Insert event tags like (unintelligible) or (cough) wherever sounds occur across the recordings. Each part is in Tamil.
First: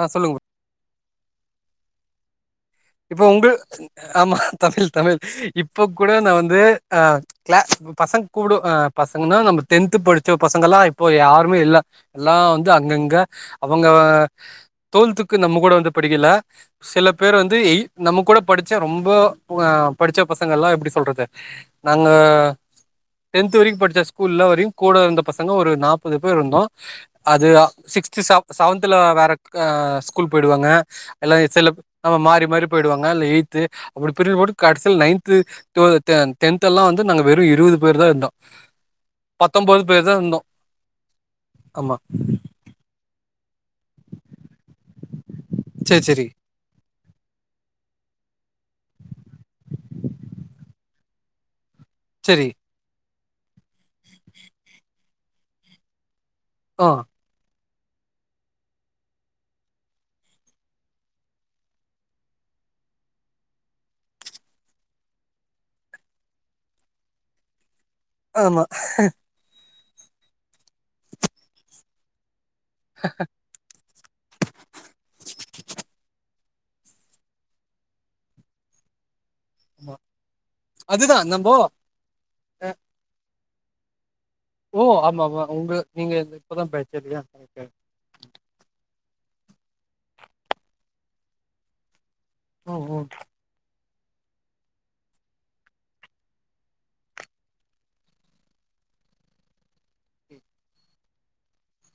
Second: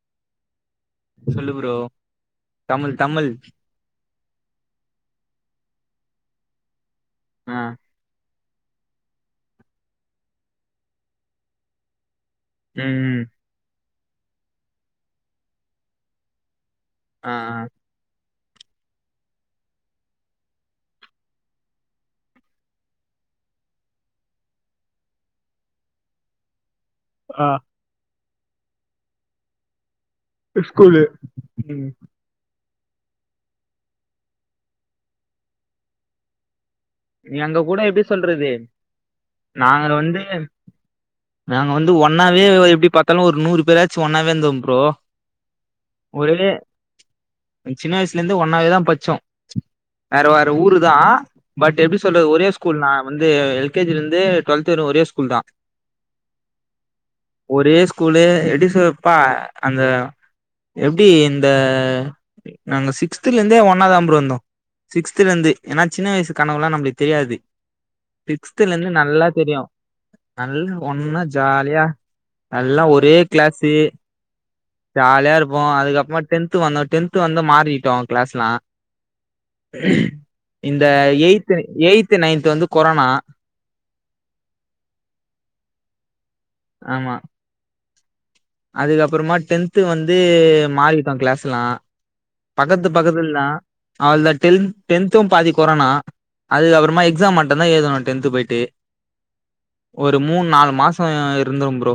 ஆ சொல்லுங்க ப்ரோ சொல்லு ப்ரோ தமிழ் இப்போ தமிழ் உங்க ஆமா தமிழ் தமிழ் இப்போ கூட நா வந்து ஆ ஆ கிளாஸ் பசங்க கூப்டு ஆ பசங்கன்னா நம்ம டென்த் படிச்சோ பசங்கல்லா இப்போ யாருமே இல்ல எல்லா வந்து ம் அங்கங்க ம் அவங்க டுவல்த்துக்கு நம்ம கூட வந்து படிக்கல சில ஆ பேர் வந்து எய் நம்ம கூட படிச்ச ரொம்ப ஆ படிச்ச பசங்கல்லா எப்டி சொல்றது நாங்க டென்த் வரைக்கு படிச்ச ஸ்கூல்ல வரையு கூட இருந்த பசங்க ஒரு நாப்பது பேர் இருந்தோ அது ஆ சிக்ஸ்த் செவ செவன்தல வேற ஆ ஸ்கூல் போயிடுவாங்க ஸ்கூலு எல்லா சில ம் ஆமா மாறி மாரி போயிடுவாங்க இல்னா எய்த்து அப்டி பிரிஞ்சு போட்டு கடசில் நைன்த்து டுவல் டெ டென்த்தெல்லா வந் து நாங்க வெறு எங்க இருவது கூட எப்டி பேர்தா இர்ந்தோ சொல்றது பத்தொம்பது நாங்க பேர்தா வந்து இந்தோ. நாங்க வந்து ஒன்னாது எப்டி பாத்தாலு ஒரு நூறு பேராச்சு ஒன்னாவே இருந்தோ ப்ரோ சேரி சேரி ஒரே சின்ன வயசுல இருந்தே ஒண்ணாவே தா பச்சோ வேற வேற ஊரு தா பட் எப்டி சொல்றது ஒரே சேரி ஸ்கூல் நா வந்து எல்கேஜில இருந்தே டுவெல்த் வர ஒரே ஸ்கூல் தா ஆ ஒரே ஸ்கூலு எப்டி சொல் பா அந்த எப்டி இந்த நாங்க சிக்ஸ்துல இருந்தே ஒன்னாதா ப்ரோ இருந்தோ சிக்ஸ்துல இருந்து எனா சின்ன வய்சு கனவுலா நம்ளுக் தெரியாது ஆமா சிக்ஸ்துல இருந்து நல்லா தெரியு நல்ல ஒன்னா ஜாலியா நல்லா ஒரே க்ளாஸு ஜாலியா இருப்போ அதுக்கப்றமா டென்த் வந்தோ டென்த் வந்து மாறிட்டோ க்ளாஸ்லா ஆமா இந்த அதுதா நம்போ எய்து எய்து நைன்து வந்து கொரோனா ஓ ஆமா ஆமா உங்க நீங்க என்ட இப்பதா ஆமா பேச்சறியா கரெக்ட் கரெக்ட் அதுக்கப்புறமா டென்து வந்து மாறிட்டோ க்ளாஸ்லா ஓ பக்கத்து ஓ பக்கத்துலதா அவளதா டென்த் டென்த்து பாதி கொரோனா அதுக்கப்றமா எக்ஸாம் மட்டுதா எழுதணோ டென்த் போய்ட்டு ஒரு மூண் நால் மாசோ இருந்தோ ப்ரோ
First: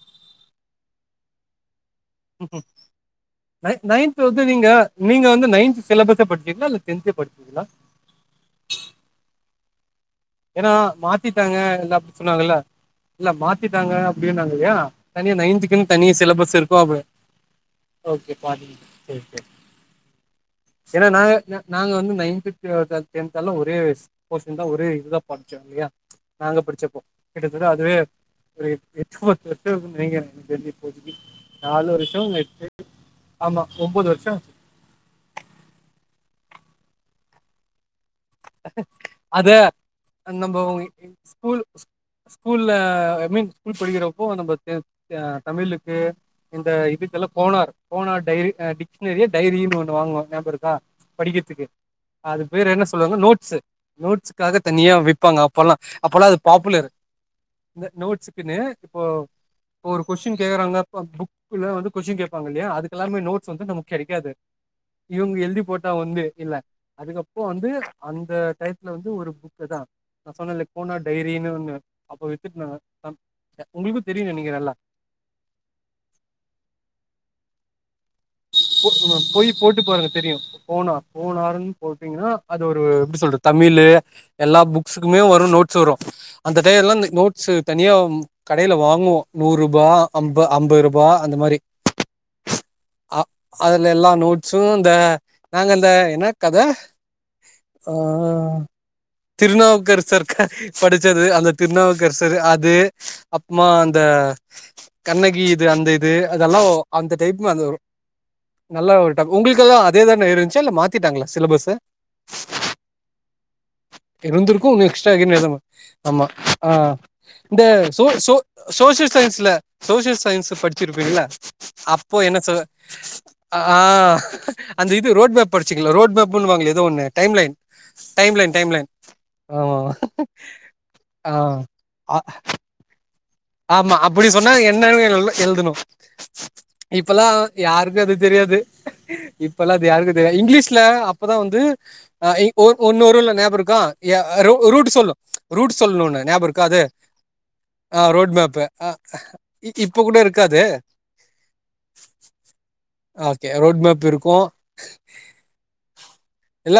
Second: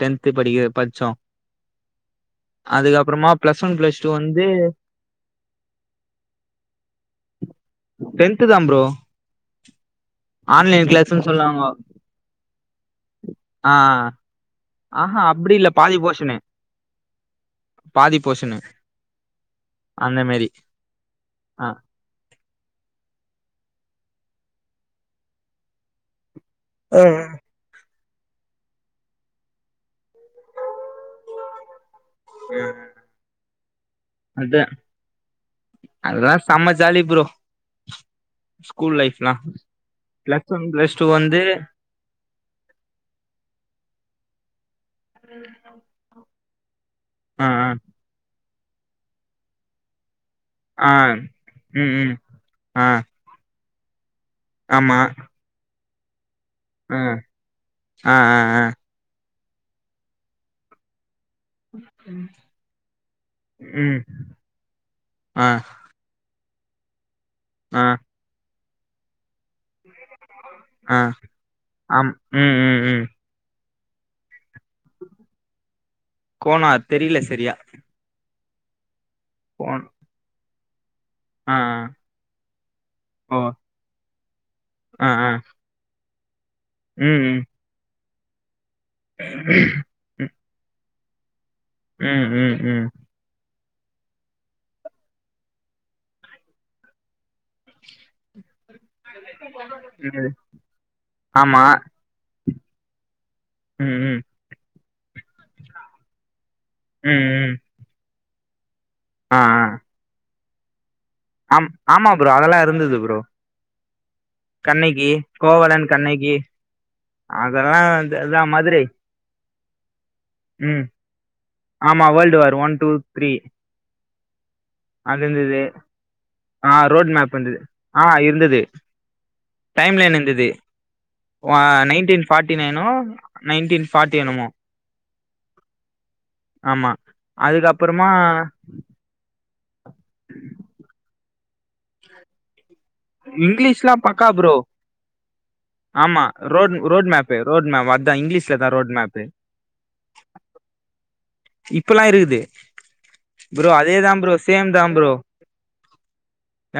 டென்த் படிக்க படிச்சோ அதுக்கப்பறமா plus one plus two ninth வந்து நீங்க நீங்க வந்து நையந்த் சிலபஸ படுச்சீங்களா இல்ல டென்தே படுச்சீங்களா டென்துதா ப்ரோ ஏனா ஆன்லைன் கிளாஸ்ன்னு மாத்திட்டாங்க சொல்லுவாங்க இல்ல அப்டி சொன்னாங்கல்ல இல்ல ஆ மாத்திட்டாங்க அப்டினாங்கய்யா ஆஹா தனியா அப்டி இல்ல நைன்துக்கு பாதி தனிய போஷனு சிலபஸ் இருக்கும் அவ் பாதி போசனு சரி அந்த மேரி ஏன்னா நாக நாங்க வந்து நைன்து டெ டெ டென்துள்ளா ஒரே போஷன் தான் ஒரே இதுதான் படிச்சோம் இல்லையா நாங்க ஆ படிச்சப்போ விடு அதுவே ஒரு (unintelligible) நாலு ஒரு அ வருஷோ அதா அதான் செம ஜாலி ப்ரோ ஸ்கூல் லைஃப்லா அது பிளஸ் நம்போ ஒன் பிளஸ் டூ வந்து ஸ்கூல் ஸ்கூல்ல ஐ மீன் ஸ்கூல் படிக்கிறப்போ நம்ம தே த தமிழுக்கு இந்த இதுக்குல ஆ ஆ கோனார் கோனார் டைரி டிக்ஷ்னரி டைரின்னு ஒன்னு வாங்குவாங்க நியாபகம் இருக் தா ஆ படிக்கிற்துக்கு ம் ம் அது பேர் என்ன ஆ நோட்ஸு நோட்ஸுக்காக தனியா ஆமா விப்பாங்க அப்பொல்லா அப்பொல்லா அது பாப்புலரு ஆ இந்த ஆ நோட்ஸ்க்குனு ஆ ஆ ப்போ ப்போ ஒரு கொஸின் கேக்கறாங்க ப புக் குல வந்து கொஸ்ஸின் கேப்பாங்க இல்லியா அதுக்கெல்லாமே நோட்ஸ் வந்து நமக்கு ம் கெடைக்காது இவுங்க ஆ எழுதி போ ட்டா வந்து இல்ல அதுக்கப்பு வந்து ஆ அந்த டையத்துல வந்து ஒரு புக் அதுதா நா சொன்னல்ல ஆ கோனார் டைரின்னு ஒண்ணு ஆம் அப்ப ம் வித்துட்ந்தாங்க ம் ம் அ அ உங்குளுக்கு தெரியு நெனைக்கிறே எல்லா கோனார் தெரில செரியா. போ அ போயி போட்டு கோண் பாருங்க தெரியு கோனா. ஆ போனாருன் ஆ போட்டிங்கனா அது ஒரு எப்டி ஓ சொல்றது தமிழு எல்லா ஆ புக்ஸ்க்குமே ஆ வரு நோ ட்ஸ் வரு அந்த டையல்லா இந்த ம் ம் நோட்ஸு தனியா ம் கடையில வாங்குவோ நூறுபா அம்பா அம்பது ருபா அந்த மாரி. ம் ம் ம். அ அதுல எல்லா நோட்ஸு இந்த நாங்க இந்த என்ன கத ஆ திருநாவுக்கரசர் ம் கத படிச்சது அந்த ஆமா திருநாவுக்கரசர் அது அப்மா ம் அந்த ம் கண்ணகி இது அந்த இது அதெல்லா ஒ அந்த ம் டைப்மு ம் அது வரு. நல்லா ஒரு டாக் ஆ ஆ உங்குளுக்கள்லா அதே தான இருஞ்ச்சா இல்ல மாத்திட்டாங்களா? ஆம் சிலபஸ் ஆமா ப்ரோ அதெல்லா இருந்தது ப்ரோ. இருந்திருக்கு இன்னு கண்ணகி எக்ஸ்ட்ரா எகைன் எதுமு கோவலன் ஆமா கண்ணகி ஆ ஆ இந்த அதெல்லா சோ இது சோ அதா மதுரை சோசியஸ் சயின்ஸ்ல சோசியல் சயின்ஸு ம் படிச்சிருப்பீங்கள்ல அப்போ என்ன சொ திரி ஆ அந்த இது ரோட் மேப் இருந்தது படிச்சிங்ளா ரோட் மேப்ன் வாங்ளே ஆ எதோ ஒண்ணு ரோட் மேப் டைம் லைன் இருந்தது ஆ டைம் லைன் இருந்தது டைம் லைன் ஆமா ஆ வ நைன்டீன் ஃபாட்டி நைனு ஆமா அப்பிடி சொன்னா என்னல் வேலெல்ல எழுதுணு. ஆமா இப்பல்லா யாருக்கு அதுக்கப்புறமா அது தெரியாது. இப்பல்லா அது யாருக்கு தெரியா இங்கிலீஷ்ல அப்பதா வந்து அ எய் ஒ ஒன்னு வருல்ல ஞாபு இருக்கா இங்கிலீஷ்லா எ பக்கா அ ப்ரோ ரோ ரூட்டு சொல்லு ரூட்டு சொல்னுனு ஞாபு இருக்கா அது. ன் மேப்பு ரோட் மே வா அ ரோட் மேப்பு அ அக இ இப்ப கூட இருக்கா அது? இப்பல்லா இருக்குது ஓகே ப்ரோ ரோட் அதே மேப் தாம் ப்ரோ இருக்கும் சேம் தா ப்ரோ.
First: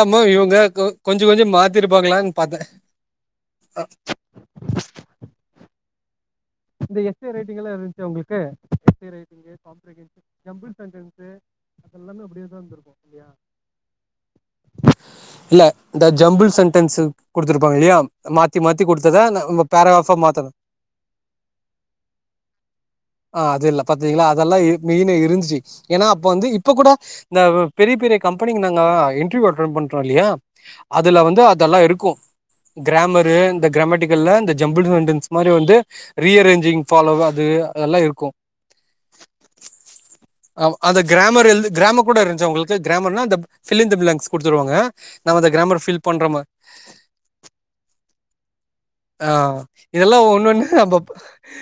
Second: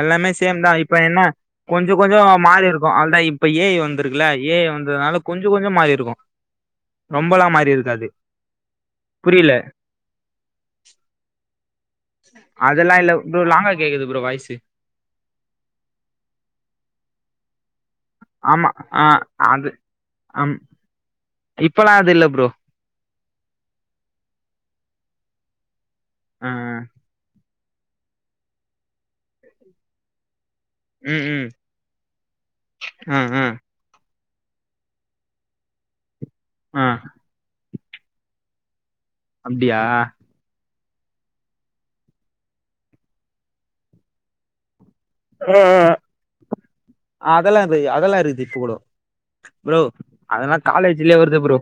எல்லாமே இவங்க சேம் தா கொ- இப்ப என்ன கொஞ்சம் கொஞ்சம் கொஞ்சொ கொஞ்சொ மாத்திருப்பாங்களான்னு பார்த்தேன் மாறி இருக்கு அவ்ள்தா இப்ப ஏ ய் வ ந்துருக்குல ஏ ஜ வந்ததுனால கொஞ்சொ கொஞ்சொ மாறி இருக்கு. இந்த எஸ்ஏ ரொம்பலா ரைட்டிங் எல்லா மாறி இருஞ்ச்சா இருக்காது உங்குளுக்கு எஸ்ஏ புரியல ரைட்டிங்கு, காம்ப்ரிஹென்சி, ஜம்புள் சென்டன்ஸு. அதெல்லா இல்ல ப்ரோ லாங்கா கேக்குது ப்ரோ வாய்சு. இல்ல இந்த ஜம்புள் சென்டென்ஸ் குடுத்துருப்பாங்க இல்லியா? மாத்தி ஆமா மாத்தி ஆ குடுத்தத ந அது பேரகிராஃபா மாத்தறது. அம் இப்பல்லா அது இல்ல ப்ரோ. ஆ அது இல்ல பாத்திங்களா அதெல்லா இ மெயினா இருஞ்ச்சி ஏனா அப்ப வந்து ஆ இப்ப கூட த வு பெரிய பெரிய கம்பெனிக்கு நாங்கோ இன்ட்ர்வ்யூ அட்டோன் பண்றோ இல்லியா? அதுல ம் வந்து ம் அதெல்லா இருக்கு ஆ கிராமரு ஆ இந்த கிரமேட்டிக் கள்ல இந்த ஜம்புள்டு சென்டன்ஸ் மாரி வந்து ரீ அரேஞ்சிங் ஆ ஃபாலோவ து அதெல்லா இருக்கு. அப்டியா? அவ் அந்த க்ராமர் எழ்து க்ராம கூட இருந்ச்சா உங்களுக்கு க்ராமர்னா அந்தப் ஃபில் இந்த ப்ளாங்க்ஸ் குடுத்துருவாங்க நம இந்த க்ராமர் ஃபில் பண்றோமா ஆ அதெல்லா இதுய் அதெல்லா இருக்குது இப்ப கூடோ ஆவ் இதெல்லா ஒண்ணு ஒண்ணு அப்பப் வருது ப்ரோ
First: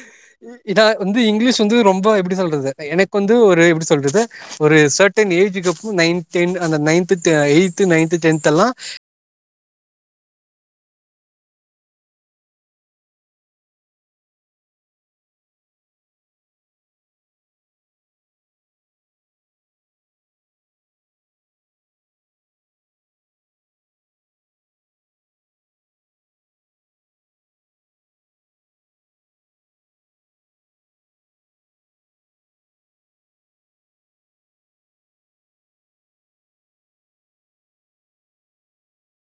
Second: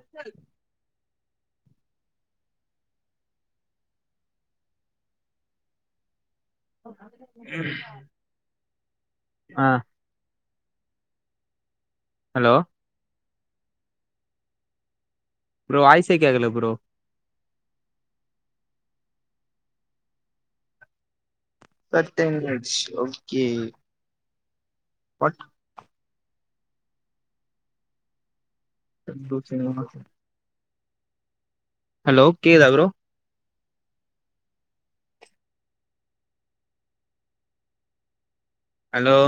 இதா வந்து இங்க்லீஷ் வந்து ரொம்ப எப்டி சொல்றது எனக்கு வந்து ஒரு எப்டி சொல்றத ஒரு சர்டன் ஏஜுக்கு அப்பு நைன் டென் அந்த நைன்த்துட்ட எய்த் நைந்த் டென்த் எல்லா ஆ ஹலோ ப்ரோ வாய்சே கேக்கல bro for ten minutes okay what ten booth single மார்க்ஸா ஹலோ கேதா ப்ரோ அலோ